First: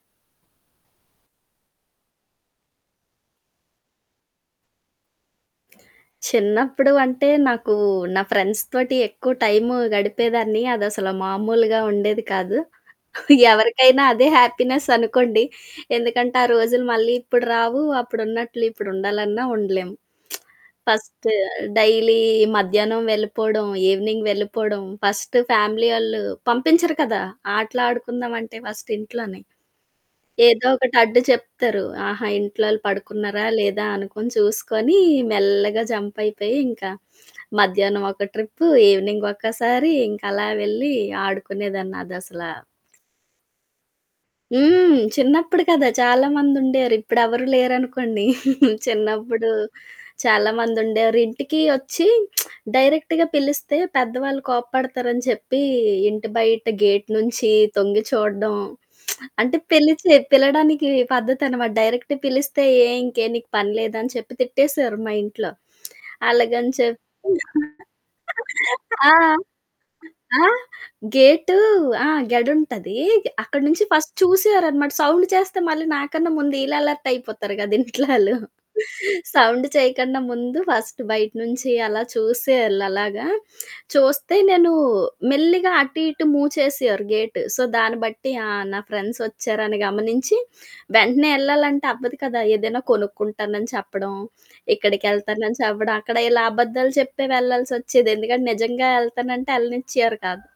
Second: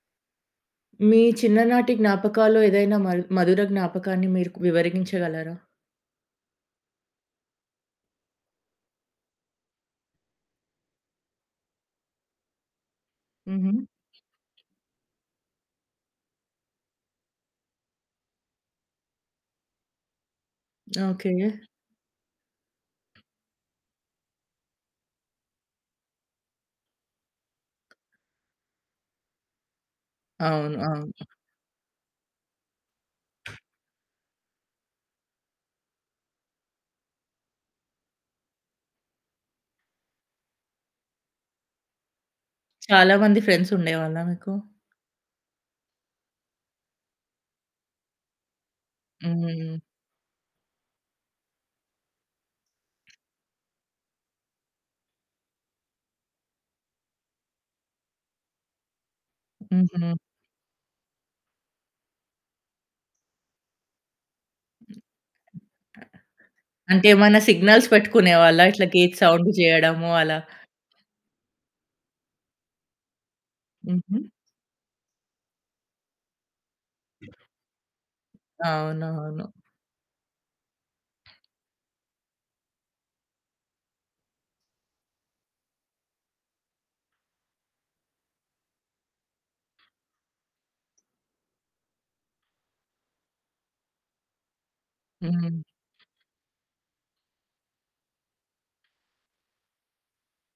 మీ చిన్ననాటి జ్ఞాపకాల్లో ఏదైనా మల్ మధుర జ్ఞాపకాన్ని మీరు కు వివరగించగలరా? చిన్నప్పుడు అంటే, నాకు నా ఫ్రెండ్స్ తోటి ఎక్కువ టైము గడిపేదాన్ని, అదసలా మామూలుగా ఉండేది కాదు. హుహు. ఎవరికైనా అదే హ్యాపీనెస్ అనుకోండి. ఎందుకంటే ఆ రోజులు మళ్ళీ ఇప్పుడు రావు, అప్పుడున్నట్లు ఇప్పుడు ఉండాలన్నా ఉండలేము. First okay. డైలీ మధ్యాహ్నం వెళ్ళిపోవడం, ఈవెనింగ్ వెళ్ళిపోవడం, ఫస్ట్ ఫ్యామిలీ ఒళ్ళు పంపించరు కదా! ఆటలడుకుందాం అంటే ఫస్ట్ ఇంట్లోని. ఏదో అవును. ఒకటి అడ్డు అవును. చెప్తరు ఆహా! ఇంట్లో‌ళ్ళు పడుకున్నారా? లేదా? అనుకుని చూసుకొని, మెల్లగా జంప్ అయిపోయి, ఇంకా మధ్యాహ్నం ఒక ట్రిప్పు ఈవెనింగ్ ఒక్కసారి ఇంక అలా వెళ్ళి ఆడుకునేదాన్ని. అదసలా చాలా మంది ఫ్రెండ్స్ ఉండేవాళ్ళా మీకు? హ్మ్. చిన్నప్పుడు కదా! చాలా మందుండేరు ఇప్పుడు ఎవరు లేరనుకోండి. చిన్నప్పుడు హ్మ్. చాలా మంది ఉండేరు. ఇంటికి వచ్చి డైరెక్ట్‌గా పిలిస్తే, పెద్దవాళ్ళు కోప్పడతారు అని చెప్పి, ఇంటి బయట గేట్ నుంచి తొంగి చూడడం, అంటే హుహు. పిలిచి పిలడానికి పద్ధతి అనమాట డైరెక్ట్ పిలిస్తే, "ఏం ఇంకేం నీకు పని లేదా?" అని చెప్పి తిట్టేసారు మా ఇంట్లో అలాగని చెప్పి అంటే, ఏమన్నా సిగ్నల్స్ పెట్టుకునేవాళ్ళ ఇట్లా ఆ! గేట్ సౌండ్ చేయడము అలా? ఆ! గేటు ఆ! గేడుంటది గే అక్కడి నుంచి ఫస్ట్ హుహు. చూసేవారనమాట. సౌండ్ చేస్తే మళ్ళీ నాకన్నా ముందు ఈళ్ళు అలర్ట్ అయిపోతారు కదా! ఇంట్లో వాళ్ళు. అవునవును. సౌండ్ చేయకన్నా ముందు ఫస్ట్ బయట నుంచి అలా చూసేవాళ్ళు. అలాగా చూస్తే నేను మెల్లిగా అటు ఇటు మూవ్ చేసేవారు గేటు. సో దాన్ని బట్టి ఆ నా ఫ్రెండ్సొచ్చారని గమనించి, వెంటనే ఏళ్ళాలంటే అవ్వదు కదా! ఏదైనా కొనుక్కుంటానని చెప్పడం, ఇక్కడికేళ్తానని హ్మ్. చెప్పడం, అక్కడ ఇలా అబద్దాలు చెప్పే వెళ్ళాల్సొచ్చేది ఎందుకంటే నిజంగా ఏళ్తానంటే ఏళ్ళనిచ్చేవారు కాదు.